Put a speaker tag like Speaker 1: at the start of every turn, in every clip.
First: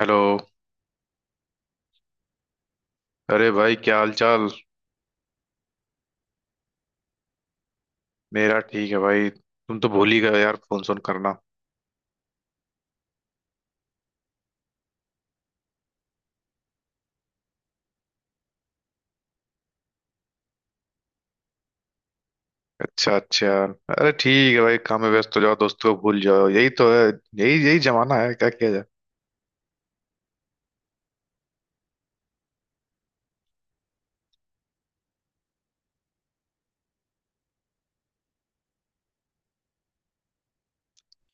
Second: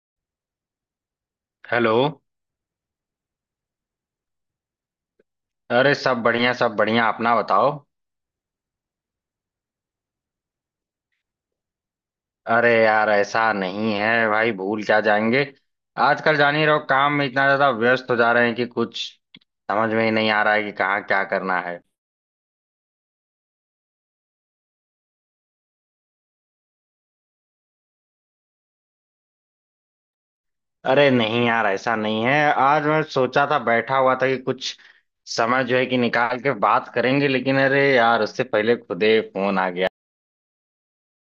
Speaker 1: Hello.
Speaker 2: Hello.
Speaker 1: अरे भाई, क्या हाल चाल।
Speaker 2: अरे सब बढ़िया सब बढ़िया, अपना बताओ।
Speaker 1: मेरा ठीक है भाई, तुम तो भूल ही गए यार, फोन सोन करना।
Speaker 2: अरे यार ऐसा नहीं है भाई, भूल क्या जाएंगे। आजकल जान ही रहो, काम में इतना ज्यादा व्यस्त हो जा रहे हैं कि कुछ समझ में ही नहीं आ रहा है कि कहाँ क्या करना है।
Speaker 1: अच्छा अच्छा। अरे ठीक है भाई, काम में व्यस्त हो जाओ, दोस्तों को भूल जाओ, यही तो है। यही यही जमाना है, क्या किया जाए।
Speaker 2: अरे नहीं यार, ऐसा नहीं है। आज मैं सोचा था बैठा हुआ था कि कुछ समय जो है कि निकाल के बात करेंगे, लेकिन अरे यार उससे पहले खुदे फोन आ गया।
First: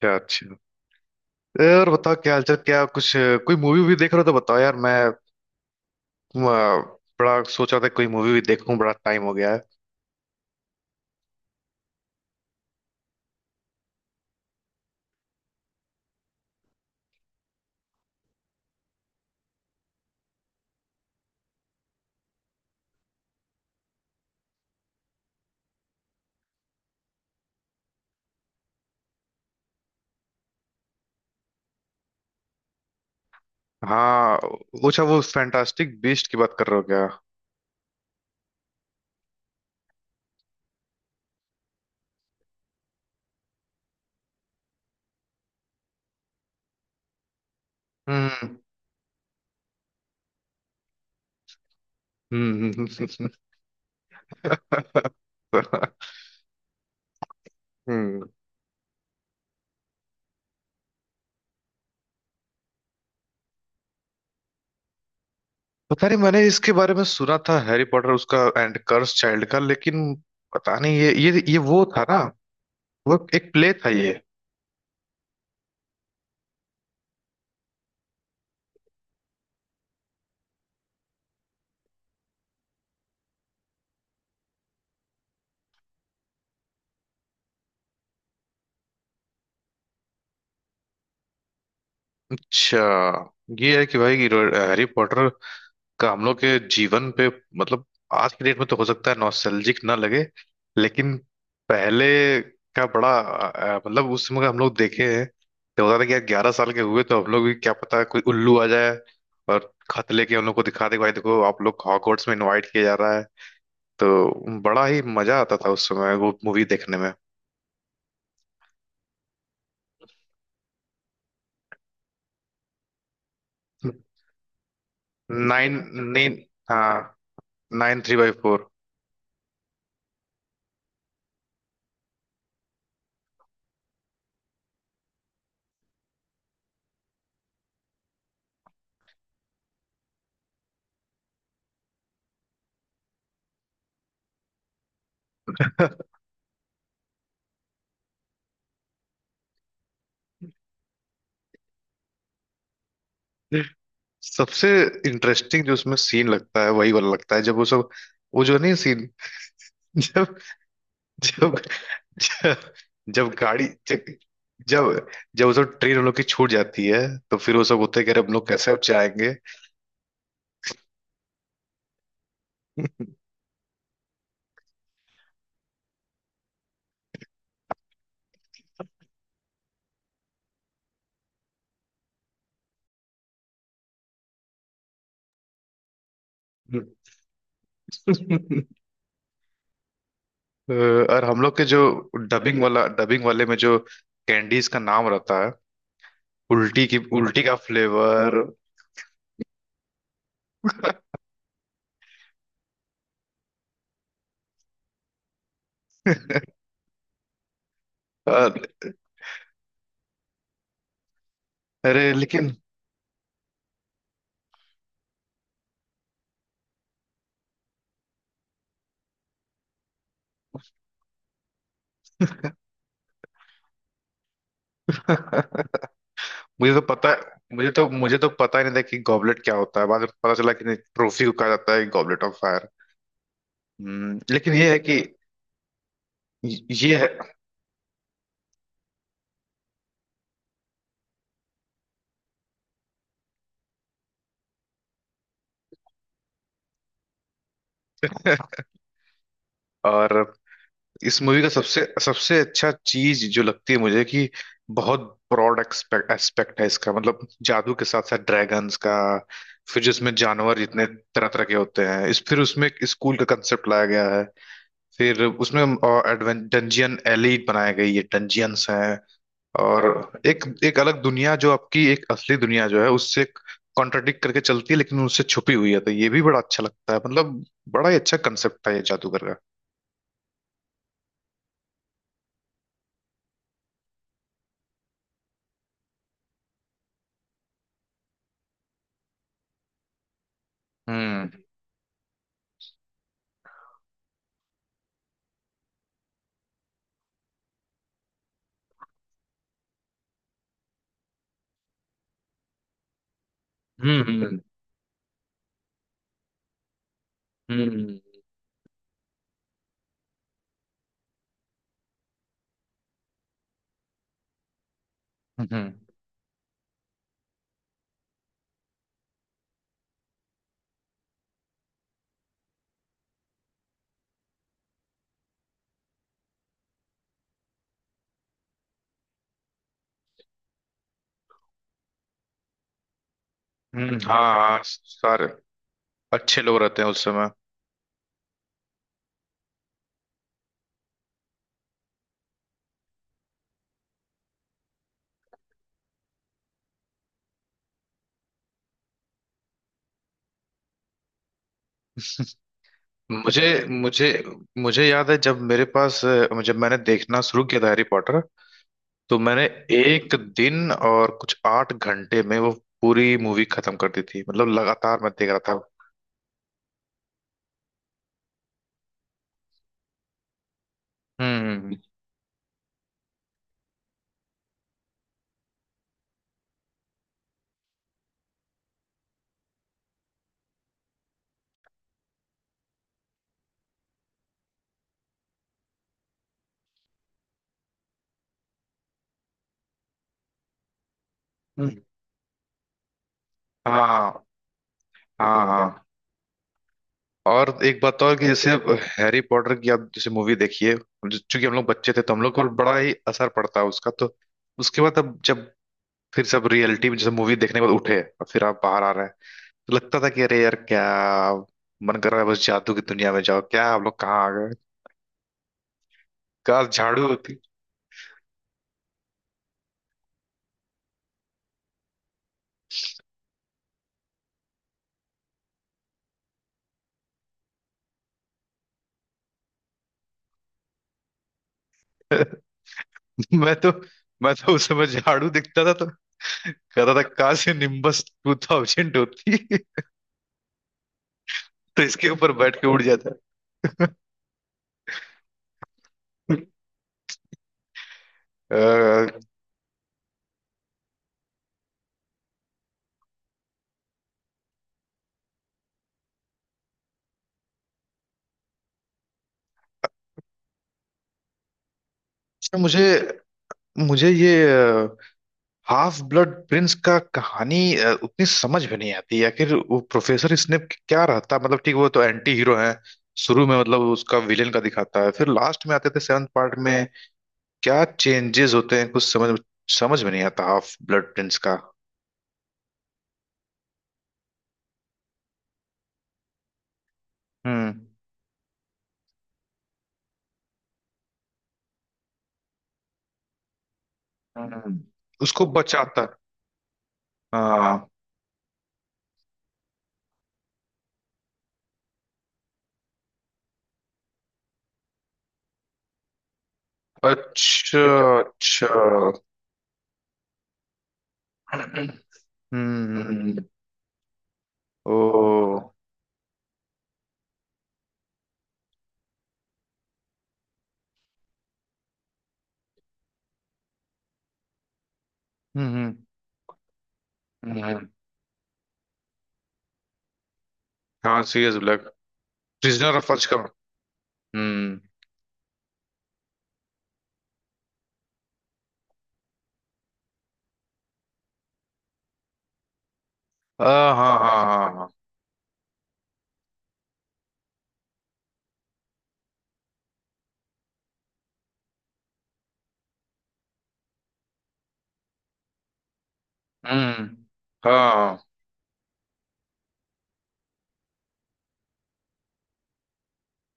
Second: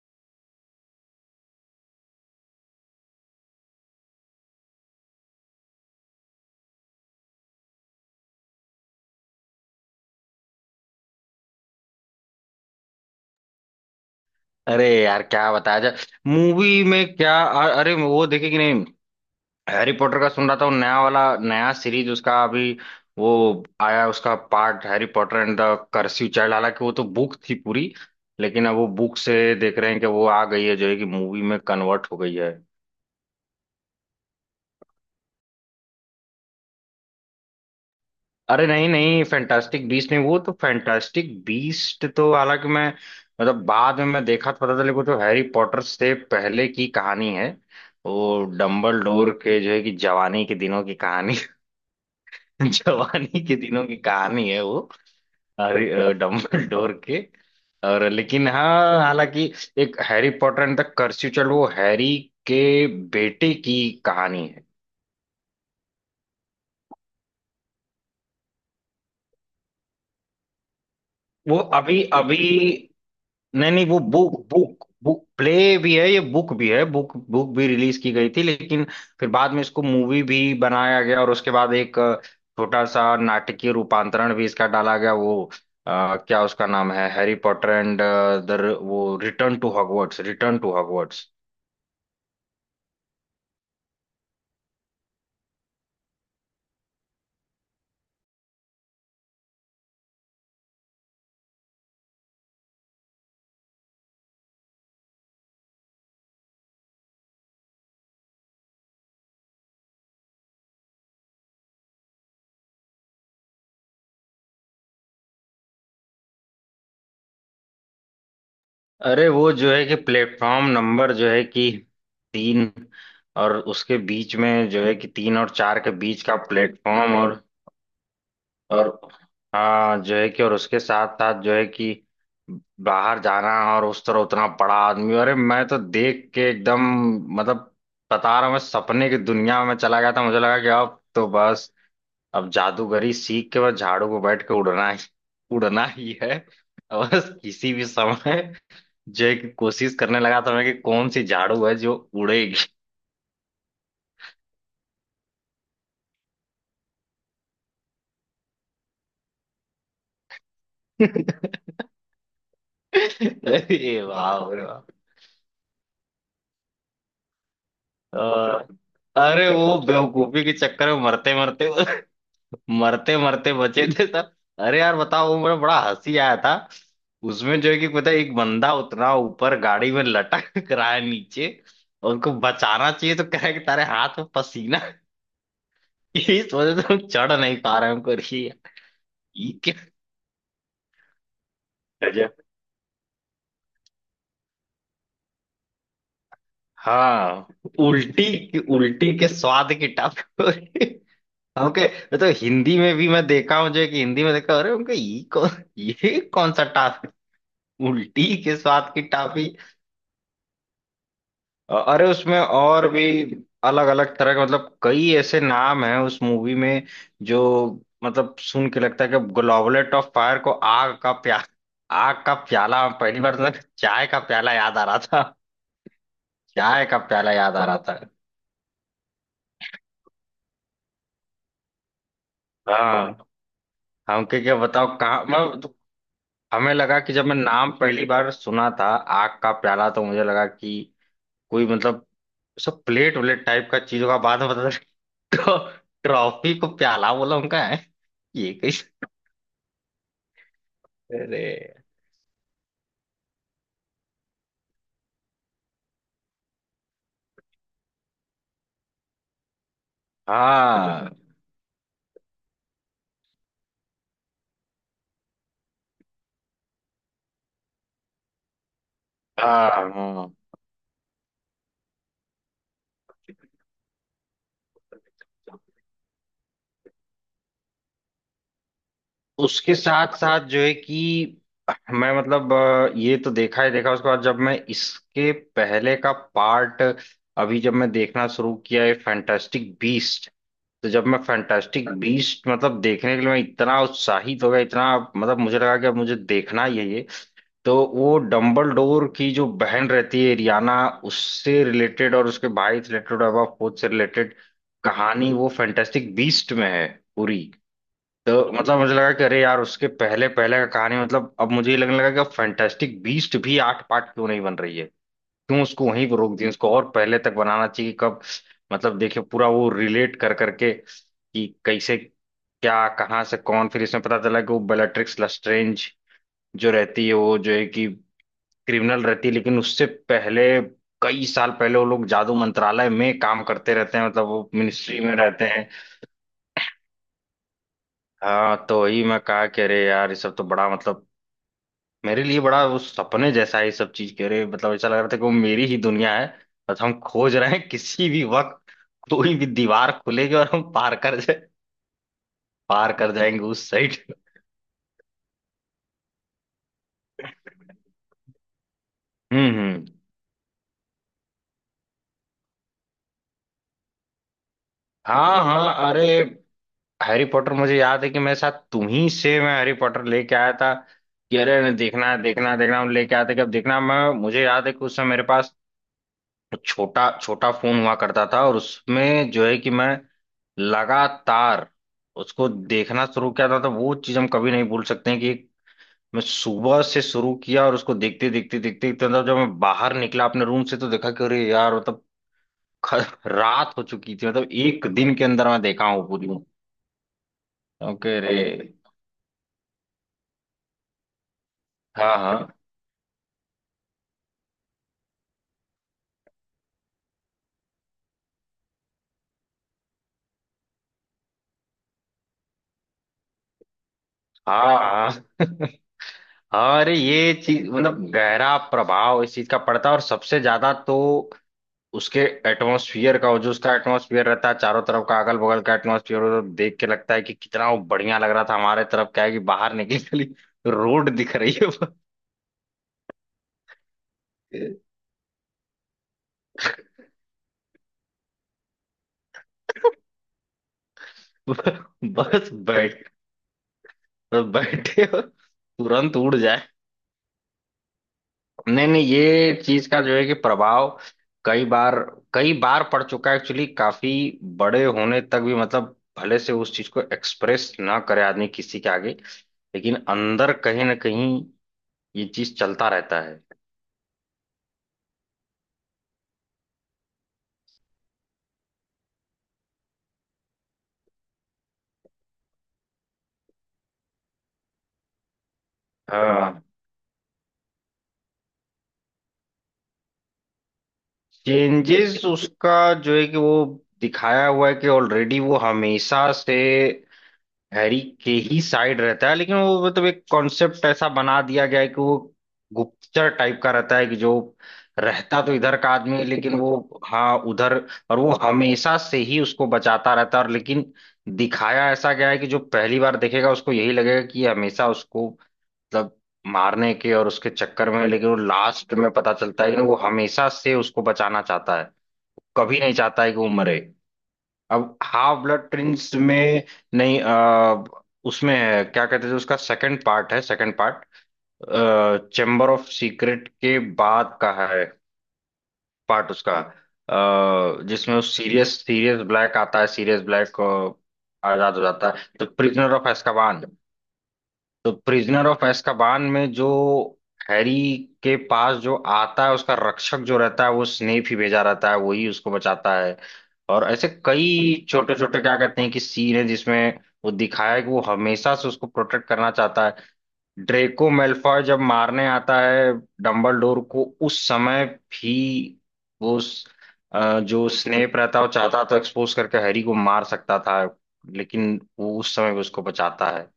Speaker 1: क्या? अच्छा। और बताओ, क्या हाल चाल, क्या कुछ कोई मूवी वूवी देख रहे हो तो बताओ यार। मैं बड़ा सोच रहा था कोई मूवी भी देखूं, बड़ा टाइम हो गया है।
Speaker 2: अरे यार क्या बताया जाए। मूवी में क्या, अरे वो देखे कि नहीं? हैरी पॉटर का सुन रहा था, वो नया वाला नया सीरीज उसका अभी वो आया उसका part, Harry Potter and the cursed child. हालांकि वो तो बुक थी पूरी, लेकिन अब वो बुक से देख रहे हैं कि वो आ गई है जो है कि मूवी में कन्वर्ट हो गई है।
Speaker 1: हाँ। अच्छा, वो फैंटास्टिक बीस्ट की बात कर रहे हो क्या?
Speaker 2: अरे नहीं नहीं, फैंटास्टिक बीस्ट नहीं, वो तो फैंटास्टिक बीस्ट तो हालांकि मैं मतलब बाद में मैं देखा तो पता चले वो तो हैरी पॉटर से पहले की कहानी है। वो
Speaker 1: हम्म,
Speaker 2: डम्बल डोर के जो है कि जवानी के दिनों की कहानी।
Speaker 1: हम्म, हम्म, हम्म।
Speaker 2: जवानी के दिनों की कहानी है वो डम्बलडोर के। और
Speaker 1: हम्म।
Speaker 2: लेकिन हाँ हालांकि एक Harry Potter and the cursed child वो हैरी के बेटे की कहानी है।
Speaker 1: पता नहीं, मैंने इसके बारे में सुना था हैरी पॉटर उसका एंड कर्स चाइल्ड का, लेकिन पता नहीं, ये ये
Speaker 2: वो
Speaker 1: ये वो था
Speaker 2: अभी
Speaker 1: ना,
Speaker 2: अभी
Speaker 1: वो एक
Speaker 2: नहीं
Speaker 1: प्ले
Speaker 2: नहीं,
Speaker 1: था
Speaker 2: वो
Speaker 1: ये।
Speaker 2: बुक बुक बुक प्ले भी है, ये बुक भी है, बुक बुक भी रिलीज की गई थी, लेकिन फिर बाद में इसको मूवी भी बनाया गया। और उसके बाद एक छोटा सा नाटकीय रूपांतरण भी इसका डाला गया, वो क्या उसका नाम है, हैरी पॉटर एंड द वो return to Hogwarts, return to Hogwarts.
Speaker 1: अच्छा। ये है कि भाई कि हैरी पॉटर का हम लोग के जीवन पे मतलब आज की डेट में तो हो सकता है नॉस्टैल्जिक ना लगे, लेकिन पहले का बड़ा मतलब उस समय का हम लोग देखे हैं तो होता था कि यार 11 साल के हुए तो हम लोग भी क्या पता कोई उल्लू आ जाए और खत लेके हम लोग को दिखा दे, भाई देखो आप लोग हॉगवर्ट्स में इनवाइट किया जा रहा है। तो बड़ा ही मजा आता था उस समय वो मूवी देखने में।
Speaker 2: अरे वो जो है कि प्लेटफॉर्म नंबर जो है कि तीन, और उसके बीच में जो है कि तीन और
Speaker 1: नाइन
Speaker 2: चार के बीच
Speaker 1: नाइन
Speaker 2: का प्लेटफॉर्म।
Speaker 1: हाँ।
Speaker 2: और
Speaker 1: 9 3/4।
Speaker 2: और हाँ जो है कि, और उसके साथ साथ जो है कि बाहर जाना, और उस तरह उतना बड़ा आदमी। अरे मैं तो देख के एकदम मतलब बता रहा हूँ, मैं सपने की दुनिया में चला गया था। मुझे लगा कि अब तो बस अब जादूगरी सीख के बस झाड़ू को बैठ के उड़ना ही है। और बस किसी भी समय जो है कि कोशिश करने लगा था मैं कि कौन सी झाड़ू है जो उड़ेगी।
Speaker 1: सबसे इंटरेस्टिंग जो उसमें सीन लगता है वही वाला लगता है जब वो सब, वो जो नहीं सीन। जब जब जब,
Speaker 2: अरे
Speaker 1: जब
Speaker 2: वाह।
Speaker 1: जब जब वो सब ट्रेन उन लोग की छूट जाती है तो फिर वो सब होते कह
Speaker 2: अ,
Speaker 1: रहे, हम लोग कैसे अब जाएंगे।
Speaker 2: अरे वो बेवकूफी के चक्कर में मरते मरते बचे थे सब। अरे यार बताओ, वो मेरा बड़ा हंसी आया था उसमें जो है कि, पता है, एक बंदा उतना ऊपर गाड़ी में लटक रहा है नीचे, और उनको बचाना चाहिए तो कह रहा है कि तारे हाथ में पसीना है, इस वजह से हम चढ़ नहीं पा रहे हैं हमको। अरे यार, ये क्या
Speaker 1: अ, और हम लोग के जो
Speaker 2: गजब।
Speaker 1: डबिंग वाले में जो कैंडीज का नाम रहता है, उल्टी
Speaker 2: हाँ,
Speaker 1: का
Speaker 2: उल्टी
Speaker 1: फ्लेवर।
Speaker 2: की उल्टी के स्वाद की टप। हाँ, ओके। मैं तो हिंदी में भी मैं देखा हूँ, जो कि हिंदी में देखा, अरे उनका ये कौन, ये कौन सा टाफी, उल्टी के साथ की टाफी। अरे
Speaker 1: अरे
Speaker 2: उसमें
Speaker 1: लेकिन
Speaker 2: और भी अलग अलग तरह के मतलब कई ऐसे नाम हैं उस मूवी में। जो मतलब सुन के लगता है कि ग्लोबलेट ऑफ फायर को आग का प्याला, पहली बार तक चाय का प्याला याद आ रहा था,
Speaker 1: मुझे तो
Speaker 2: चाय का
Speaker 1: पता,
Speaker 2: प्याला याद आ
Speaker 1: मुझे
Speaker 2: रहा
Speaker 1: तो
Speaker 2: था।
Speaker 1: मुझे तो पता ही नहीं था कि गॉबलेट क्या होता है, बाद में पता चला कि नहीं, ट्रॉफी को कहा जाता है गॉबलेट ऑफ फायर।
Speaker 2: हाँ।
Speaker 1: हम्म।
Speaker 2: हम के
Speaker 1: लेकिन
Speaker 2: क्या
Speaker 1: ये है
Speaker 2: बताओ
Speaker 1: कि
Speaker 2: कहाँ मैं, हमें
Speaker 1: ये
Speaker 2: लगा
Speaker 1: है।
Speaker 2: कि जब मैं नाम पहली बार सुना था आग का प्याला, तो मुझे लगा कि कोई मतलब सब प्लेट व्लेट टाइप का चीजों का, बाद में पता चला ट्रॉफी को प्याला बोला उनका है। ये कैसे।
Speaker 1: और इस मूवी
Speaker 2: अरे
Speaker 1: का सबसे सबसे अच्छा चीज जो लगती है मुझे कि बहुत ब्रॉड एक्सपेक्ट एस्पेक्ट है, इसका मतलब जादू के साथ साथ ड्रैगन्स का, फिर जिसमें जानवर जितने
Speaker 2: हाँ
Speaker 1: तरह तरह के होते हैं इस, फिर उसमें एक स्कूल का कंसेप्ट लाया गया है, फिर उसमें डंजियन एलीट बनाई गई है, डंजियंस हैं।
Speaker 2: हाँ
Speaker 1: और
Speaker 2: हाँ।
Speaker 1: एक एक अलग दुनिया जो आपकी एक असली दुनिया जो है उससे कॉन्ट्रडिक्ट करके चलती है लेकिन उससे छुपी हुई है, तो ये भी बड़ा अच्छा लगता है, मतलब बड़ा ही अच्छा कंसेप्ट था ये जादूगर का।
Speaker 2: उसके साथ साथ जो है कि मैं मतलब ये तो देखा ही देखा, उसके बाद जब मैं इसके पहले का पार्ट अभी जब मैं देखना शुरू किया है फैंटास्टिक बीस्ट, तो जब मैं
Speaker 1: हम्म,
Speaker 2: फैंटास्टिक बीस्ट मतलब देखने के लिए मैं इतना उत्साहित हो गया, इतना मतलब मुझे लगा कि अब मुझे देखना ही है ये। तो वो डंबलडोर की जो बहन रहती है रियाना, उससे रिलेटेड और उसके भाई से रिलेटेड और एबा फोर्थ से
Speaker 1: हम्म,
Speaker 2: रिलेटेड
Speaker 1: हम्म,
Speaker 2: कहानी वो फैंटास्टिक बीस्ट में है पूरी।
Speaker 1: हम्म,
Speaker 2: तो मतलब मुझे लगा कि अरे यार उसके पहले पहले का कहानी, मतलब अब मुझे ये लगने लगा कि अब फैंटास्टिक बीस्ट भी आठ पार्ट क्यों नहीं बन रही है। क्यों
Speaker 1: हम्म,
Speaker 2: उसको वहीं पर रोक दिया, उसको और पहले तक बनाना चाहिए कि कब मतलब देखिए पूरा वो रिलेट कर करके कि कैसे क्या कहाँ से कौन। फिर इसमें पता चला कि वो बेलाट्रिक्स लस्ट्रेंज जो रहती है वो जो है कि क्रिमिनल रहती है, लेकिन उससे पहले कई साल पहले वो लोग जादू मंत्रालय में काम करते रहते हैं,
Speaker 1: हाँ
Speaker 2: मतलब वो
Speaker 1: हाँ,
Speaker 2: मिनिस्ट्री में
Speaker 1: सारे
Speaker 2: रहते हैं।
Speaker 1: अच्छे लोग रहते हैं उस समय।
Speaker 2: हाँ तो वही मैं कहा कि अरे यार ये सब तो बड़ा मतलब मेरे लिए बड़ा वो सपने जैसा है। ये सब चीज के अरे मतलब ऐसा लग रहा था कि वो मेरी ही दुनिया है। बस हम खोज रहे हैं किसी भी वक्त कोई भी दीवार खुलेगी और हम पार कर जाएंगे
Speaker 1: मुझे
Speaker 2: उस साइड।
Speaker 1: मुझे मुझे याद है जब मेरे पास जब मैंने देखना शुरू किया था हैरी पॉटर, तो मैंने
Speaker 2: हम्म।
Speaker 1: एक दिन और कुछ 8 घंटे में वो पूरी मूवी खत्म कर दी थी, मतलब लगातार मैं देख रहा
Speaker 2: हाँ
Speaker 1: था।
Speaker 2: हाँ। अरे हैरी पॉटर मुझे याद है कि मेरे साथ तुम ही से मैं हैरी पॉटर लेके आया था, कि
Speaker 1: हम्म,
Speaker 2: अरे देखना है देखना है देखना है, हम लेके आते कि अब देखना। मैं मुझे याद है कि उस समय मेरे पास छोटा छोटा फोन हुआ करता था, और उसमें जो है कि मैं लगातार उसको देखना शुरू किया था। तो वो चीज हम कभी नहीं भूल सकते हैं कि मैं सुबह से शुरू किया और उसको देखते देखते देखते देखते मतलब जब मैं बाहर निकला अपने रूम से तो देखा कि अरे
Speaker 1: हम्म,
Speaker 2: यार मतलब रात हो
Speaker 1: हाँ
Speaker 2: चुकी थी, मतलब एक दिन के
Speaker 1: हाँ
Speaker 2: अंदर मैं
Speaker 1: हाँ।
Speaker 2: देखा हूँ पूरी।
Speaker 1: और एक बात और
Speaker 2: ओके
Speaker 1: कि
Speaker 2: रे।
Speaker 1: जैसे हैरी पॉटर की आप जैसे मूवी देखिए चूंकि हम लोग बच्चे थे तो
Speaker 2: हाँ
Speaker 1: हम लोग
Speaker 2: हाँ
Speaker 1: को बड़ा ही असर पड़ता है उसका, तो उसके बाद अब जब फिर सब रियलिटी में जैसे मूवी देखने के बाद उठे और फिर आप बाहर आ रहे हैं तो लगता था कि अरे यार, क्या मन कर रहा है, बस जादू की दुनिया में जाओ, क्या हम लोग कहाँ आ गए,
Speaker 2: हाँ हाँ।
Speaker 1: क्या
Speaker 2: हाँ, अरे
Speaker 1: झाड़ू
Speaker 2: ये
Speaker 1: होती।
Speaker 2: चीज मतलब गहरा प्रभाव इस चीज का पड़ता है, और सबसे ज्यादा तो उसके एटमॉस्फियर का, वो जो उसका एटमॉस्फियर रहता है चारों तरफ का अगल बगल का एटमॉस्फियर, वो देख के लगता है कि कितना वो बढ़िया लग रहा था। हमारे तरफ क्या है कि बाहर निकली खाली रोड दिख रही है।
Speaker 1: मैं तो मैं तो उस समय झाड़ू दिखता था तो कहता था कहाँ से Nimbus 2000 होती है? तो इसके ऊपर
Speaker 2: बस
Speaker 1: बैठ के उड़
Speaker 2: बैठ
Speaker 1: जाता।
Speaker 2: बस बैठे और तुरंत उड़ जाए। नहीं नहीं,
Speaker 1: अच्छा।
Speaker 2: ये चीज का जो है कि प्रभाव कई बार कई बार पड़ चुका है एक्चुअली, काफी बड़े होने तक भी। मतलब भले से उस चीज को एक्सप्रेस ना करे आदमी किसी के आगे, लेकिन अंदर कहीं ना कहीं ये चीज
Speaker 1: मुझे
Speaker 2: चलता रहता है।
Speaker 1: मुझे ये हाफ ब्लड प्रिंस का कहानी उतनी समझ में नहीं आती, आखिर वो प्रोफेसर स्नेप क्या रहता, मतलब ठीक वो तो एंटी हीरो है, शुरू में मतलब उसका विलेन का दिखाता है, फिर लास्ट में आते थे 7th पार्ट
Speaker 2: हाँ
Speaker 1: में क्या चेंजेस होते हैं, कुछ समझ समझ में नहीं आता हाफ ब्लड प्रिंस का।
Speaker 2: चेंजेस उसका जो है कि वो दिखाया हुआ है कि ऑलरेडी वो हमेशा से
Speaker 1: हम्म।
Speaker 2: हैरी के ही साइड रहता है। लेकिन वो मतलब एक कॉन्सेप्ट ऐसा बना दिया गया है कि वो गुप्तचर टाइप का रहता है, कि जो
Speaker 1: हम्म।
Speaker 2: रहता
Speaker 1: उसको
Speaker 2: तो इधर का
Speaker 1: बचाता।
Speaker 2: आदमी है लेकिन वो हाँ उधर।
Speaker 1: हाँ।
Speaker 2: और वो हमेशा से ही उसको बचाता रहता है, और लेकिन दिखाया ऐसा गया है कि जो पहली बार देखेगा उसको यही लगेगा कि ये हमेशा उसको मतलब मारने के और उसके
Speaker 1: अच्छा।
Speaker 2: चक्कर में, लेकिन वो लास्ट में
Speaker 1: अच्छा।
Speaker 2: पता चलता है कि वो हमेशा से उसको बचाना चाहता है, कभी नहीं चाहता है कि
Speaker 1: हम्म।
Speaker 2: वो मरे। अब हाफ
Speaker 1: ओ।
Speaker 2: ब्लड प्रिंस में नहीं उसमें है, क्या कहते थे उसका सेकंड पार्ट है, second part chamber of secret के बाद का है
Speaker 1: हम्म।
Speaker 2: पार्ट उसका।
Speaker 1: हम्म।
Speaker 2: जिसमें वो सीरियस सीरियस ब्लैक आता है, सीरियस ब्लैक
Speaker 1: हाँ सीरियस
Speaker 2: आजाद हो
Speaker 1: ब्लैक।
Speaker 2: जाता है, तो प्रिजनर
Speaker 1: प्रिजनर
Speaker 2: ऑफ
Speaker 1: ऑफ अजकम।
Speaker 2: एस्काबान।
Speaker 1: हम्म।
Speaker 2: तो प्रिजनर ऑफ एस्काबान में जो हैरी के पास जो आता है, उसका रक्षक जो रहता है वो स्नेप ही भेजा रहता है, वही उसको बचाता है। और
Speaker 1: हाँ
Speaker 2: ऐसे
Speaker 1: हाँ हाँ हाँ
Speaker 2: कई
Speaker 1: हाँ।
Speaker 2: छोटे छोटे क्या कहते हैं कि सीन है जिसमें वो दिखाया है कि वो हमेशा से उसको प्रोटेक्ट करना चाहता है। ड्रेको मेल्फॉय जब मारने आता है डंबलडोर को उस समय भी, वो
Speaker 1: हम्म।
Speaker 2: जो स्नेप
Speaker 1: हाँ,
Speaker 2: रहता है वो चाहता तो एक्सपोज करके हैरी को मार सकता था, लेकिन वो उस समय भी उसको बचाता है।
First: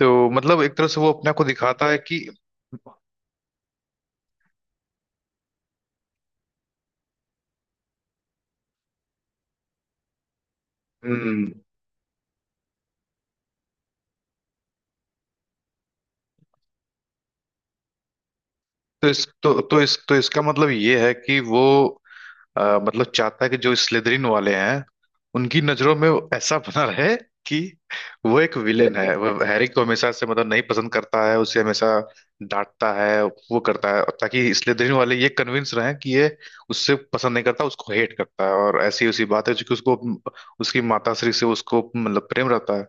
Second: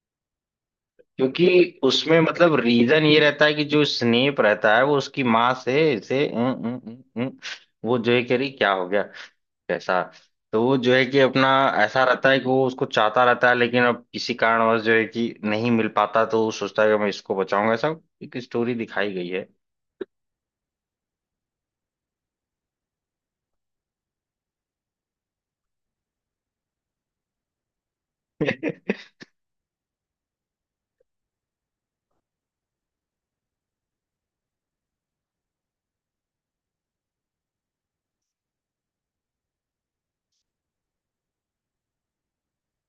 Speaker 1: तो मतलब एक तरह से वो अपने को
Speaker 2: क्योंकि
Speaker 1: दिखाता है
Speaker 2: उसमें
Speaker 1: कि।
Speaker 2: मतलब रीजन ये रहता है कि जो स्नेप रहता है वो उसकी माँ से इसे उं, उं, उं, उं, वो जो है कि अरे क्या हो गया कैसा, तो वो जो है कि अपना
Speaker 1: हम्म।
Speaker 2: ऐसा रहता है कि वो उसको चाहता रहता है, लेकिन अब किसी कारणवश जो है कि नहीं मिल पाता, तो वो सोचता है कि मैं इसको बचाऊंगा, ऐसा एक स्टोरी दिखाई गई है।
Speaker 1: तो इस तो इसका मतलब ये है कि वो मतलब चाहता है कि जो स्लिदरिन वाले हैं उनकी नजरों में वो ऐसा बना रहे कि वो एक विलेन है, वो हैरी को हमेशा से मतलब नहीं पसंद करता है, उसे हमेशा डांटता है, वो करता है ताकि स्लिदरिन वाले ये कन्विंस रहें कि ये उससे पसंद नहीं करता, उसको हेट करता है। और ऐसी उसी बात है, क्योंकि उसको उसकी माता श्री से उसको मतलब प्रेम रहता है,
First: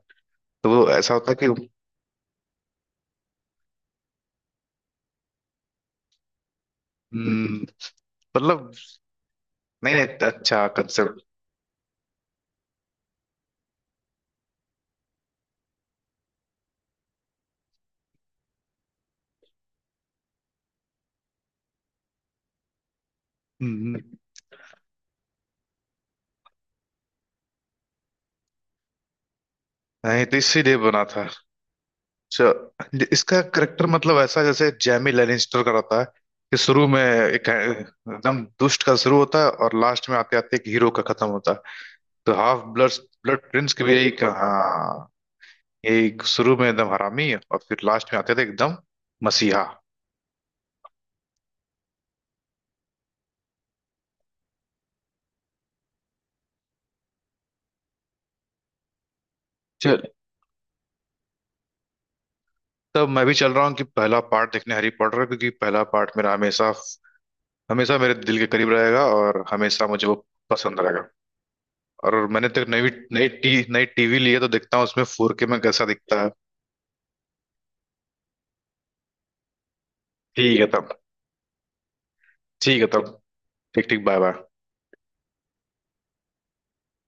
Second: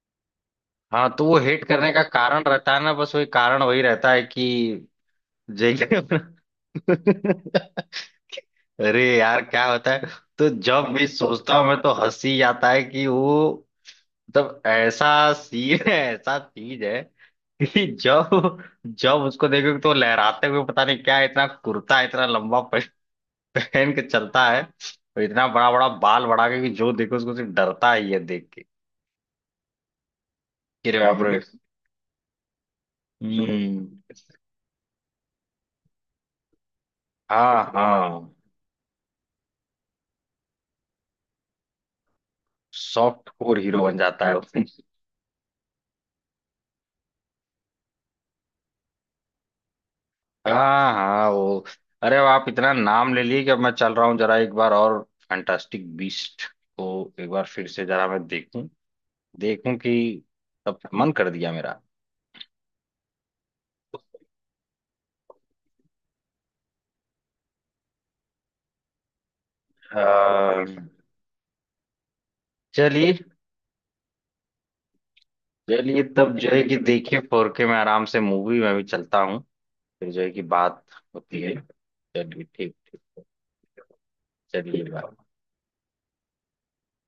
Speaker 1: तो वो
Speaker 2: हाँ
Speaker 1: ऐसा
Speaker 2: तो
Speaker 1: होता है
Speaker 2: वो हेट
Speaker 1: कि।
Speaker 2: करने का कारण रहता है ना, बस वही कारण वही रहता है कि जो है कि अपना।
Speaker 1: हम्म। मतलब।
Speaker 2: अरे यार क्या होता
Speaker 1: नहीं
Speaker 2: है,
Speaker 1: नहीं,
Speaker 2: तो
Speaker 1: अच्छा
Speaker 2: जब भी
Speaker 1: कंसेप्ट।
Speaker 2: सोचता हूँ मैं तो हंसी आता है कि वो मतलब ऐसा सीन है, ऐसा चीज है कि जब जब उसको देखो तो लहराते हुए पता नहीं क्या इतना कुर्ता इतना लंबा पहन के चलता है, और इतना बड़ा बड़ा बाल बढ़ा के कि जो देखो उसको सिर्फ डरता ही है देख के
Speaker 1: नहीं तो इसीलिए
Speaker 2: कि रे
Speaker 1: बना
Speaker 2: बाप
Speaker 1: था।
Speaker 2: रे।
Speaker 1: अच्छा, इसका करेक्टर
Speaker 2: हम्म।
Speaker 1: मतलब ऐसा जैसे जैमी लेनिस्टर का रहता है, कि शुरू में एक
Speaker 2: हाँ हाँ।
Speaker 1: एकदम दुष्ट का शुरू होता है और लास्ट में आते आते एक हीरो का खत्म होता है। तो half blood
Speaker 2: soft
Speaker 1: blood
Speaker 2: core
Speaker 1: prince की
Speaker 2: हीरो
Speaker 1: भी
Speaker 2: बन
Speaker 1: यही
Speaker 2: जाता
Speaker 1: का-,
Speaker 2: है वो।
Speaker 1: हाँ, यही शुरू में एकदम हरामी और फिर लास्ट में आते थे एकदम मसीहा।
Speaker 2: हाँ हाँ वो, अरे अब आप इतना नाम ले लिए कि अब मैं चल रहा हूँ जरा एक बार और फैंटास्टिक बीस्ट को एक बार फिर से जरा मैं देखूं देखूं, कि
Speaker 1: चल।
Speaker 2: तब मन कर दिया मेरा।
Speaker 1: तब मैं भी चल रहा हूँ कि पहला पार्ट देखने हैरी पॉटर का, क्योंकि पहला पार्ट मेरा हमेशा हमेशा मेरे दिल के करीब रहेगा और हमेशा मुझे वो
Speaker 2: हाँ,
Speaker 1: पसंद रहेगा। और मैंने तो एक नई
Speaker 2: चलिए।
Speaker 1: नई टी नई टीवी ली है, तो देखता हूँ उसमें 4K में कैसा
Speaker 2: चलिए
Speaker 1: दिखता है।
Speaker 2: तब जो है कि देखिए 4K में आराम से मूवी में भी चलता हूँ, फिर जो है कि
Speaker 1: ठीक है
Speaker 2: बात
Speaker 1: तब।
Speaker 2: होती है। चलिए ठीक
Speaker 1: ठीक है तब।
Speaker 2: ठीक।
Speaker 1: ठीक ठीक। Bye bye.
Speaker 2: चलिए बाय।